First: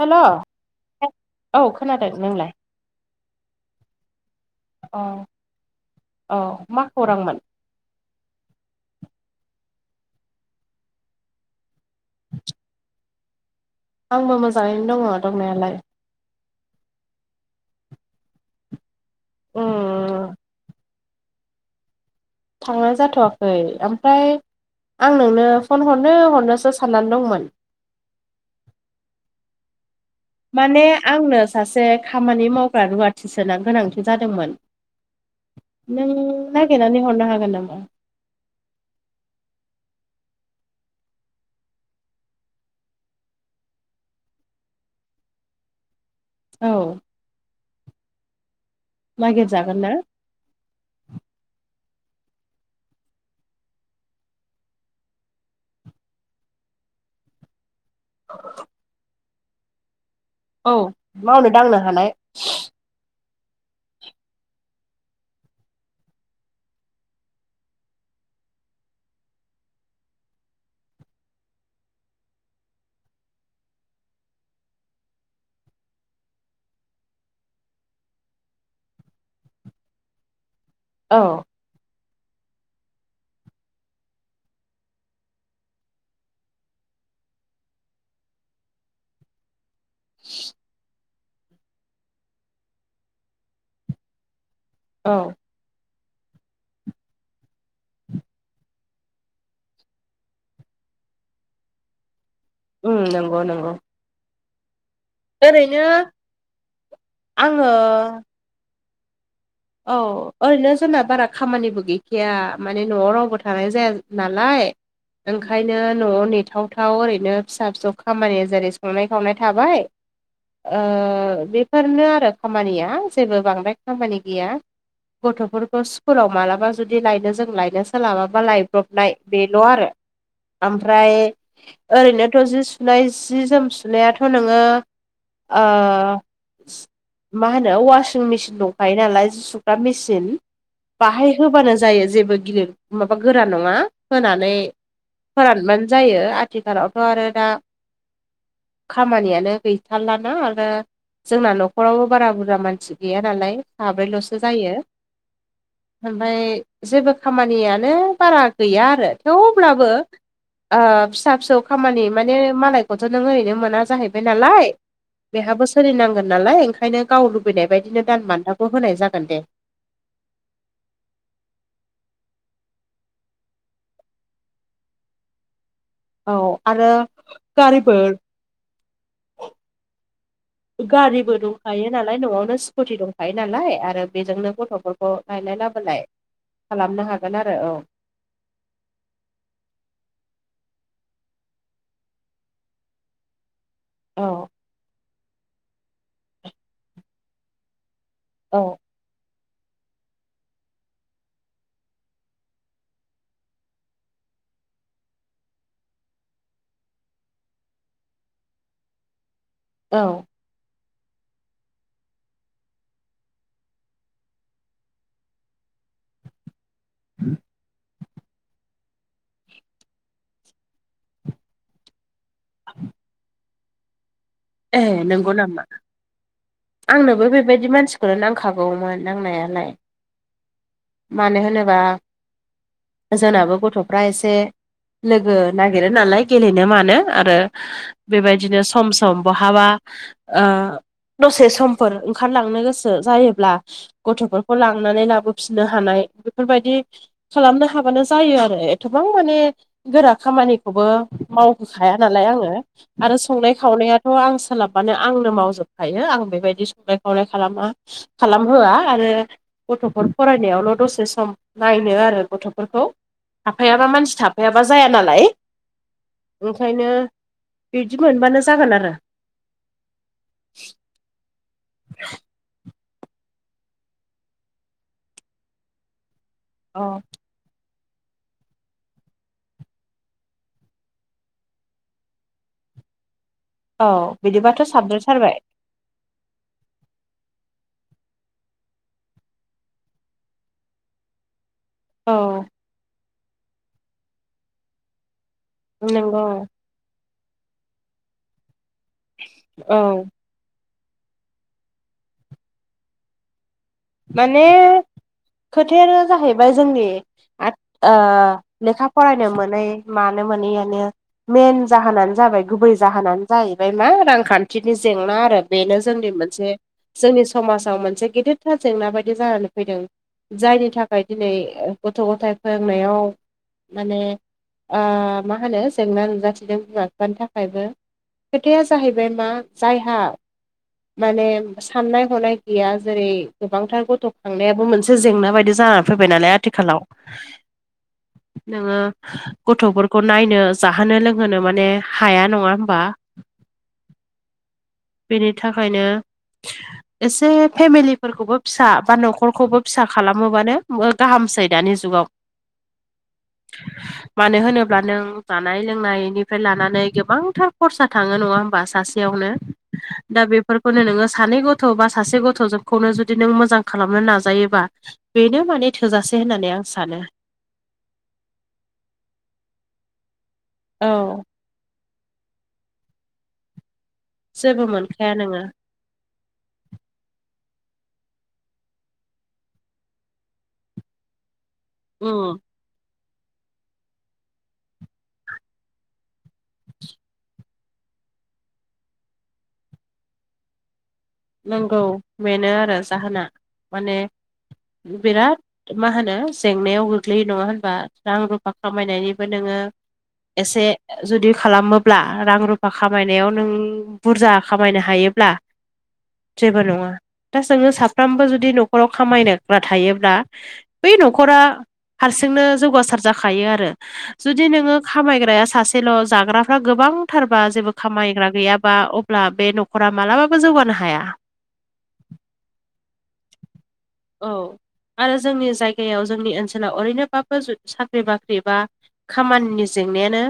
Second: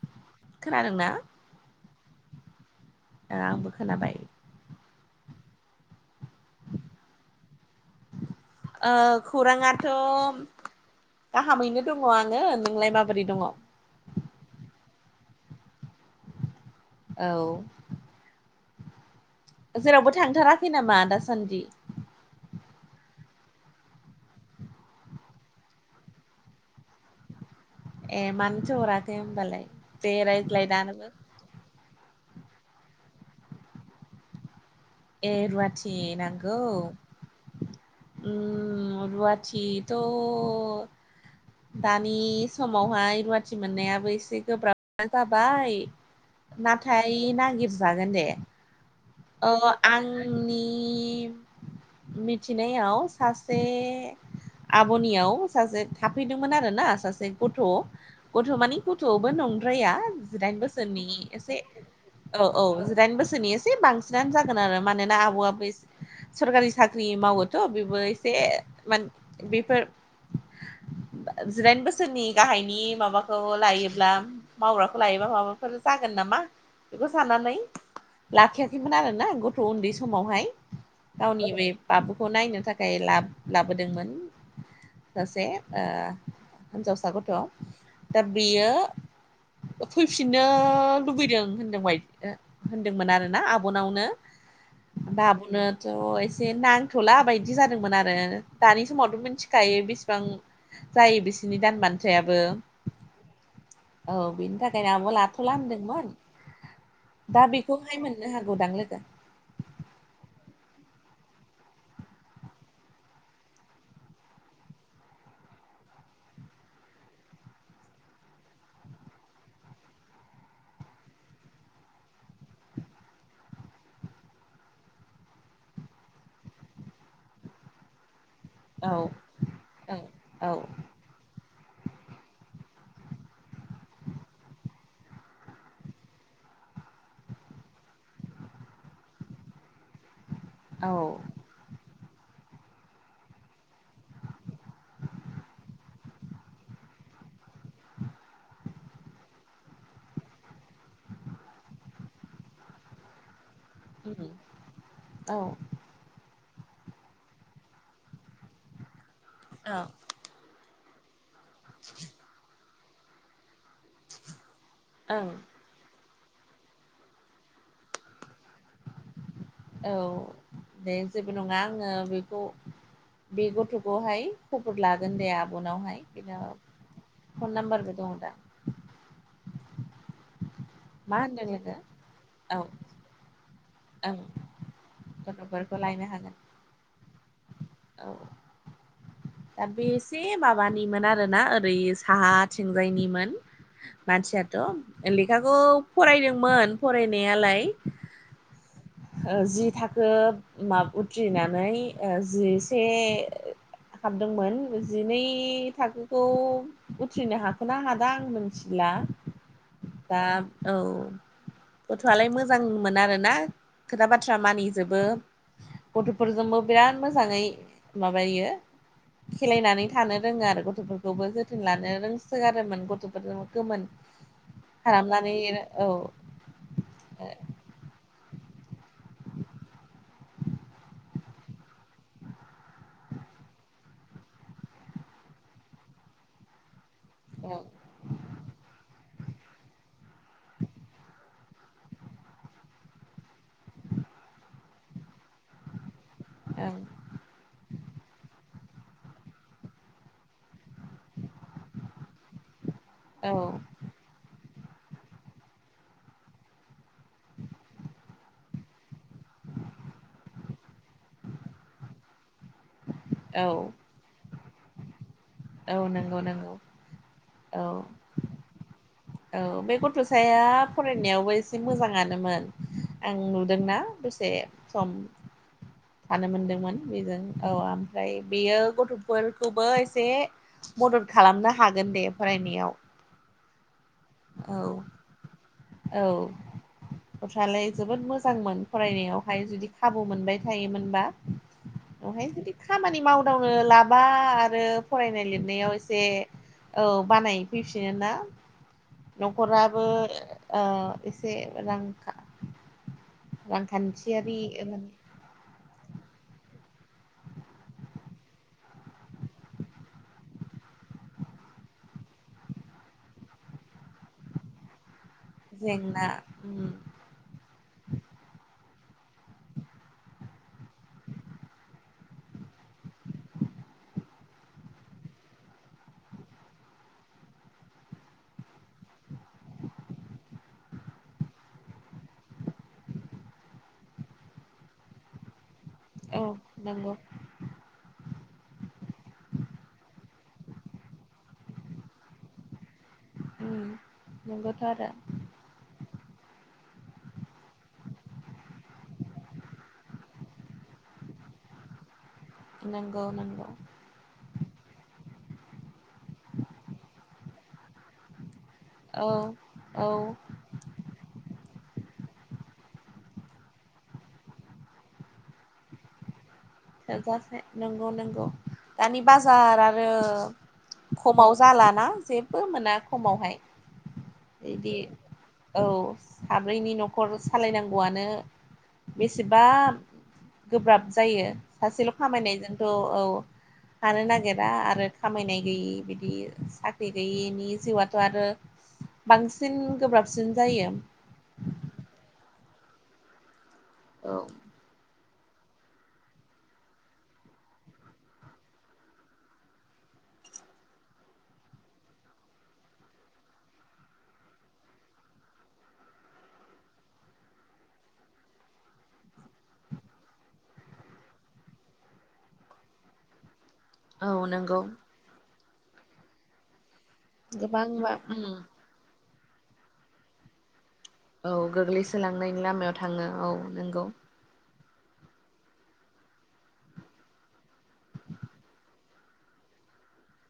हेल' खोनादों ना? औ खोनादों नोंलाय दा आंबो खोनाबाय। औ औ मा खौरांमोन? खौराङाथ' गाहामैनो दङ आङो नोंलाय माबोरै दङ आंबो मोजाङैनो दङ दंनायालाय औ जेरावबो उम थांथाराखै नामा दासान्दि थांनाय जाथ'वाखै ओमफ्राय आं नोंनो फन हरनो हरनोसो साननानै दंमोन ए मानोथो हराखै होनोमबालाय दे रायज्लाय माने दानोबो आंनो सासे खामानि मावग्रा रुवाथिसो होन गोनांथि जादोंमोन ए रुवाथि नों नांगौ नागिरनानै हरनो हागोन नामा रुवाथिथ' दानि समावहाय रुवाथि मोननायाबो एसे गोब्राब जाबाय [inaudible] नाथाय नागिरस्रागोन दे नागिर ओ जागोनना आंनि मिथिनायाव सासे आब'नियाव सासे थाफैदोंमोन आरोना सासे गथ' गथ' माने गथ'बो नंद्राया जिदाइन औ बोसोरनि मावनो एसे दांनो हानाय औ-औ जिदाइन बोसोरनि एसे बांसिनानो जागोन जागोन आरो मानोना आबौआबो सरखारि साख्रि मावोथ' बेबो एसे मा बेफोर जिदाइन बोसोरनि गाहायनि माबाखौ लायोब्ला मावग्राखौ लायोबा माबाफोर जागोन नामा बेखौ साननानै लाखियाखैमोन आरोना गथ' उन्दै समावहाय औ गावनि बे बाबुखौ नायनो थाखाय ला लाबोदोंमोन सासे हिनजावसा गथ' दा बियो फैफिननो लुबैदों होनदों ब होनदोंमोन आरोना आबनावनो औ बाबुनो थ एसे नांथला बायदि जादोंमोन आरो दानि समावथ मिथिखायो बेसेबां जायो बिसिनि दान बान्थायाबो उम नंगौ नंगौ औ बेनि थाखायनो आंबो लाथला ओरैनो होनदोंमोन दा बेखौहाय आङो मोननो हागोन गोबां लोगो औ ओरैनो जोंना बारा खामानिबो गैखाया माने न'आव रावबो थानाय जाया नालाय ओंखायनो न'आव नेथावथाव ओरैनो फिसा फिसौ खामानि जेरै संनाय खावनाय थाबाय बेफोरनो आरो खामानिया जेबो बांद्राय खामानि गैया गथ'फोरखौ स्कुलाव मालाबा जुदि लायनो जों लायनो सोलाबाबा लाइ औ ब्रबनाय बेल आरो औ ओमफ्राय ओरैनोथ जि सुनाय जि जोम सुनायाथ नोङो मा होनो वासिं मेसिन दं खायो नालाय सुग्रा मेसिन औ बाहाय होबानो जायो जेबो गिदिर माबा गोरा नङा होनानै फोरान जायो आथिखालावथ आरो दा खामानियानो गैथारलाना आरो जोंना न'खरावबो बारा बुरजा मानसि गैया नालाय साब्रैलसो जायो औ ओमफ्राय जेबो खामानियानो बारा गैया आरो औ थेवब्लाबो फिसा फिसौ खामानि माने मालायखौथ नों ओरैनो मोना जाहैबाय नालाय ओं बेहाबो सोलिनांगोन नालाय ओंखायनो गाव लुगैनाय बायदि दान बान्थाखौ खौ होनाय जागोन दे औ दे जेबो नङा आङो बेखौ बे गथ'खौहाय खबर लागोन दे आबनावहाय। औ बिनाव आरो फन नाम्बारबो गारिफोर दं दा। मा गारिबो होनदों लोगो दंखायो नालाय न'आवनो औ स्कुटि दंखायो नालाय। आरो ओं बेजोंनो गथ'फोरखौ रायलाय गथ'फोरखौ लाबोलाय लायनो हागोन खालामनो हागोन आरो औ। औ। दा बे एसे माबानिमोन आरोना ओरै साहाथिंजायनिमोन। औ मानसियाथ' लेखाखौ फरायदोंमोन फरायनायालाय। औ। जि थाखो माब उथ्रिनानै जिसे हाबदोंमोन जिनै थाखोखौ उथ्रिनो हाखो ना हादा आं मिथिला। औ दा औ गथ'आलाय मोजांमोन आरोना। खोथा बाथ्रा मानिजोबो गथ'फोरजोंबो बिराद मोजाङै माबायो खेलायनानै थानो रोङो आरो गथ'फोरखौबो जोथोन लानो रोंसोगारोमोन गथ'फोर गोमोन। ए नंगौ खालामनानै नामा? औ आंनोबो बेबायदि मानसि फोर नांखागौमोन नांनायालाय मानो होनोबा जोंनाबो गथ'फ्रा एसे लोगो नागिरो नालाय गेलेनो मानो आरो ओं बेबायदिनो सम सम बहाबा ओ दसे समफोर ओंखारलांनो गोसो जायोब्ला गथ'फोरखौ लांनानै लाबो फिसिनो हानाय बेफोरबायदि खालामनो हाबानो जायो आरो एथबां माने गोरा खामानि खौबो मावहोखाया नालाय आङो आरो औ संनाय खावनाया थ' आं सोलाबानो आंनो मावजोबखायो आं बेबायदि संनाय सराय खालामा खालामहोआ आरो गथ'फोर फरायनायावल' दसे सम नायनो आरो गथ' बेफोरखौ औ थाफायाबा मानसि थाफायाबा जाया नालाय। औ नंगौ नंगौ ओंखायनो औ बिदि मोनबानो जागोन आरो। औ बे गथ'साया फरायनायावबो एसे मोजाङानोमोन। आं नुदोंना दसे सम थानो औ मोनदोंमोन बेजों औ ओमफ्राय बेयो गथ'फोरखौबो एसे मदद खालामनो हागोन दे फरायनायाव। औ औ बिदिबाथ' साबदेरथारबाय। औ। गथ्रालाय जोबोद मोजांमोन फरायनायावहाय जुदि खाबु मोनबाय थायोमोनबा औ बेहाय जुदि खामानि मावदांनो लाबा आरो फरायनाय लिरनायाव एसे नंगौ औ बानायफैफिन ना। औ न'खराबो एसे रां रांखान्थियारि माने एबा खोथायानो जाहैबाय जोंनि आरो लेखा फरायनो मोनै मानो मोनैआनो मेेन जाहोनानो जाबाय गुबै जाहोनानो जाहैबाय मा रांखान्थिनि जेंना आरो। बेनो जेंना जोंनि मोनसे उम जोंनि समाजाव मोनसे गिदिरथार जेंना बायदि जानानै फैदों। जायनि थाखाय दिनै गथ' गथाय फोरोंनायाव माने मा होनो जेंना नुजाथिदों बिमा बिफानि थाखायबो खोथाया जाहैबाय मा जायहा माने साननाय हनाय गैया जेरै- गोबांथार गथ' खांनायाबो मोनसे जेंना बायदि जानानै फैबाय औ नालाय आथिखालाव। नंगौ नोङो गथ'फोरखौ नायनो जाहोनो लोंहोनो माने हाया नङा होमबा? उम नंगौथ' आरो। बेनि थाखायनो एसे फेमिलिफोरखौबो फिसा बा न'खरखौबो फिसा खालामोबानो गाहामसै दानि जुगाव। नंगौ नंगौ मानो होनोब्ला नों जानाय लोंनायनिफ्राय लानानै गोबांथार खरसा थाङो नङा होमबा औ सासेयावनो औ दा बेफोरखौनो नोङो सानै गथ' बा सासे गथ'खौनो जुदि नों मोजां खालामनो नाजायोबा बेनो माने थोजासे होननानै आं सानो [unintelligible] नंगौ नंगौ दानि बाजार आरो औ खमाव जालाना जेबो मोना खमावहाय जेबो बिदि मोनखाया नोङो औ साब्रैनि न'खर सालायनांगौआनो बेसेबा गोब्राब जायो सासेल' उम खामायनायजोंथ' औ थानो नागिरा आरो खामायनाय गैयि बिदि साख्रि गैयिनि जिउआथ' आरो बांसिन गोब्राबसिन जायो नांगौ बेनो आरो जाहोना माने औ बिराद मा होनो जेंनायाव गोग्लैयो नङा होनबा रां रुफा खामायनायनिबो नोङो एसे जुदि खालामोब्ला रां रुफा खामायनायाव नों बुरजा खामायनो हायोब्ला जेबो नङा दा जोङो साफ्रोमबो जुदि न'खराव खामायनग्रा थायोब्ला बै न'खरा हारसिंनो जौगासार जाखायो आरो औ जुदि नंगौ नोङो खामायग्राया सासेल' जाग्राफ्रा गोबांथारबा जेबो उम खामायग्रा गैयाब बा अब्ला बे न'खरा मालाबाबो जौगानो हाया औ गोग्लैसोलांनायनि लामायाव थाङो औ नोंगौ औ आरो जोंनि जायगायाव जोंनि ओनसोलाव ओरैनोबाबो साख्रि बाख्रि बा खामानिनि जेंनायानो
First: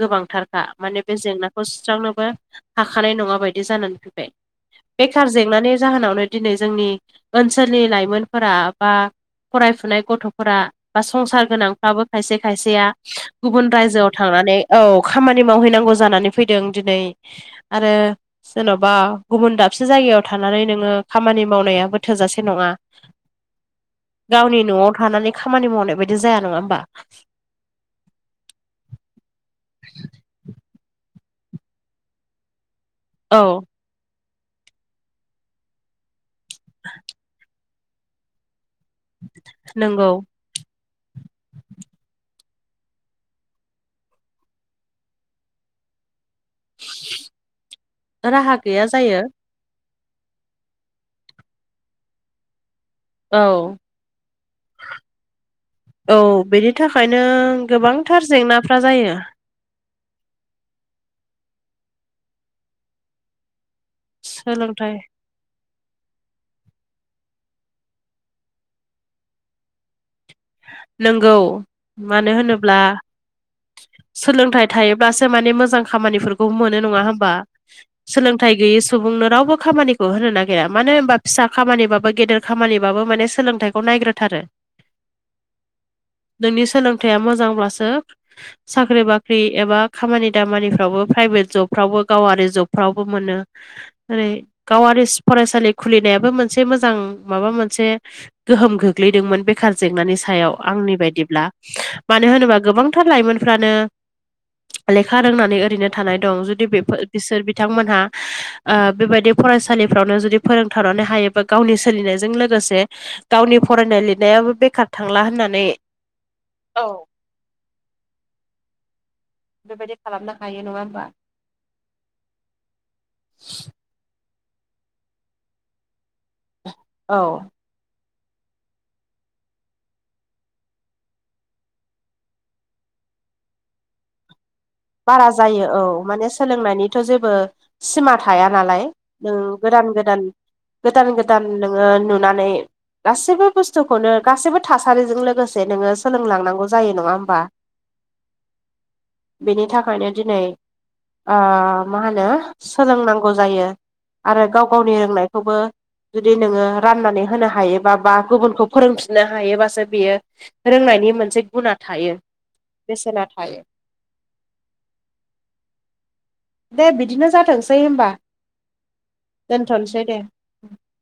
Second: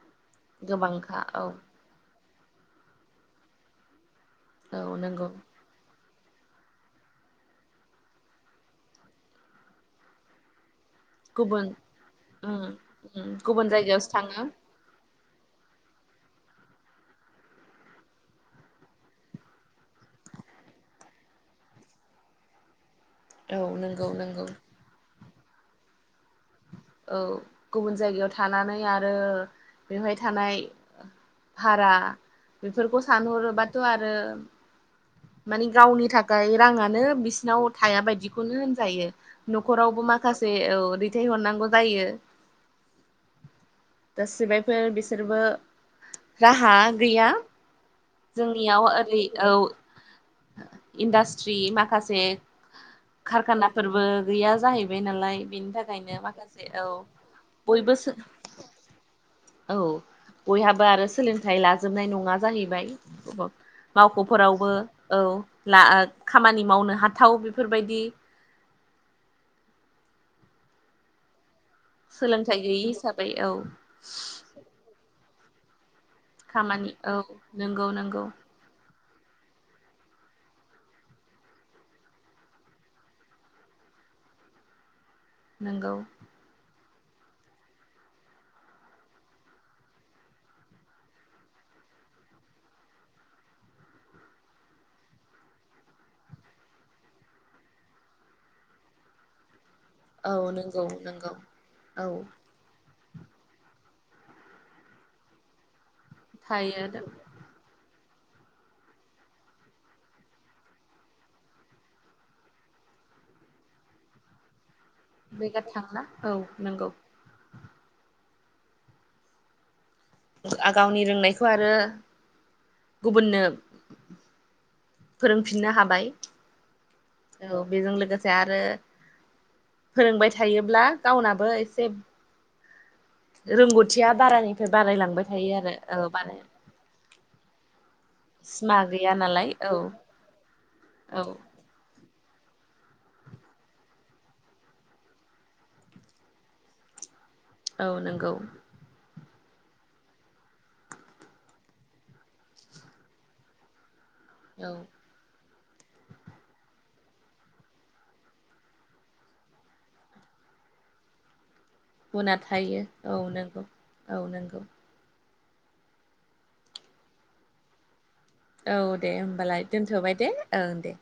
गोबांथारखा माने बे गोबांखा औ जेंनाखौ सु सुस्रांनोबो हाखानाय नङा बायदि जानानै फैबाय औ नंगौ बेखार जेंनानि जाहोनावनो दिनै जोंनि ओनसोलनि लाइमोनफोरा बा फरायफुनाय गथ'फोरा बा संसार गुबुन गोनांफ्राबो खायसे उम खायसेया उम गुबुन जायगायावसो रायजोआव थाङो थांनानै औ खामानि मावहैनांगौ जानानै फैदों दिनै आरो जेन'बा गुबुन दाबसे जायगायाव थानानै नोङो खामानि मावनायाबो थोजासे नङा औ नंगौ नंगौ गावनि न'आव थानानै खामानि मावनाय बायदि बिदि जाया नङा होमबा औ गुबुन जायगायाव थानानै आरो बेवहाय थानाय भारा बेफोरखौ औ सानहरोबाथ' आरो मानि गावनि थाखाय राङानो बिसिनाव थाया बायदिखौनो होनजायो न'खरावबो नंगौ माखासे औ दैथायहरनांगौ जायो गा सिबायफोर बिसोरबो राहा गैया राहा जोंनियाव गैया ओरै जायो औ इन्डास्ट्रि माखासे औ खारखानाफोरबो गैया जाहैबाय नालाय बेनि थाखाय औ बेनि थाखायनो सो गोबांथार जेंनाफ्रा जायो औ बयहाबो आरो सोलोंथाइ लाजोबनाय नङा जाहैबाय मावख'फोरावबो सोलोंथाइ औ खामानि मावनो हाथाव बेफोरबायदि नोंगौ मानो सोलोंथाइ होनोब्ला गैयि हिसाबै औ सोलोंथाइ थायोब्लासो माने मोजां खामानिफोरखौ मोनो खामानि नङा औ होमबा नंगौ नंगौ सोलोंथाइ गैयि सुबुंनो रावबो खामानिखौ होनो नागिरा मानो होनबा फिसा खामानिबाबो गेदेर खामानिबाबो माने सोलोंथाइ खौ नायग्रोाथारो नोंगौ नोंनि सोलोंथाया मोजांब्लासो साख्रि बाख्रि एबा खामानि दामानिफ्रावबो प्राइभेट जबफ्रावबो गावारि जबफ्रावबो मोनो ओरै गावारि फरायसालि खुलिनायाबो मोनसे मोजां माबा मोनसे गोहोम गोग्लैदोंमोन बे बेखार जेंनानि औ सायाव नंगौ आंनि नंगौ बायदिब्ला औ मानो होनोबा गोबांथार लाइमोनफ्रानो [inaudible] लेखा रोंनानै ओरैनो थानाय दं जुदि थायो बेफोर बिसोर बिथांमोनहा बेबायदि फरायसालिफ्रावनो जुदि फोरोंथारनानै हायोबा गावनि सोलिनायजों लोगोसे गावनि फरायनाय लिरनायाबो बेखार थांला बेगार होननानै थांला औ नंगौ बेबायदि खालामनो हायो नङा गावनि होमबा रोंनायखौ आरो गुबुननो फोरोंफिननो हाबाय औ बेजों लोगोसे आरो फोरोंबाय थायोब्ला गावनाबो एसे रोंगौथिया बारानि बारा जायो औ माने सोलोंनायनिथ' जेबो सिमा था थाया नालाय सिमा गैया नों नालाय औ गोदान गोदान गोदान औ गोदान नोङो नुनानै गासैबो बुस्थुखौनो गासैबो थासारिजों लोगोसे नोङो सोलोंलांनांगौ जायो नङा होमबा औ नंगौ बेनि थाखायनो दिनै मा होनो सोलोंनांगौ जायो। आरो गाव औ गावनि रोंनायखौबो जुदि नोङो राननानै होनो हायोबा बा गुबुनखौ फोरोंफिननो हायोबासो बियो रोंनायनि मोनसे गुना गुना थायो औ बेसेना थायो नंगौ औ नंगौ। दे बिदिनो जाथोंसै होमबा औ दे होमबालाय दोनथ'बाय दे ओं दे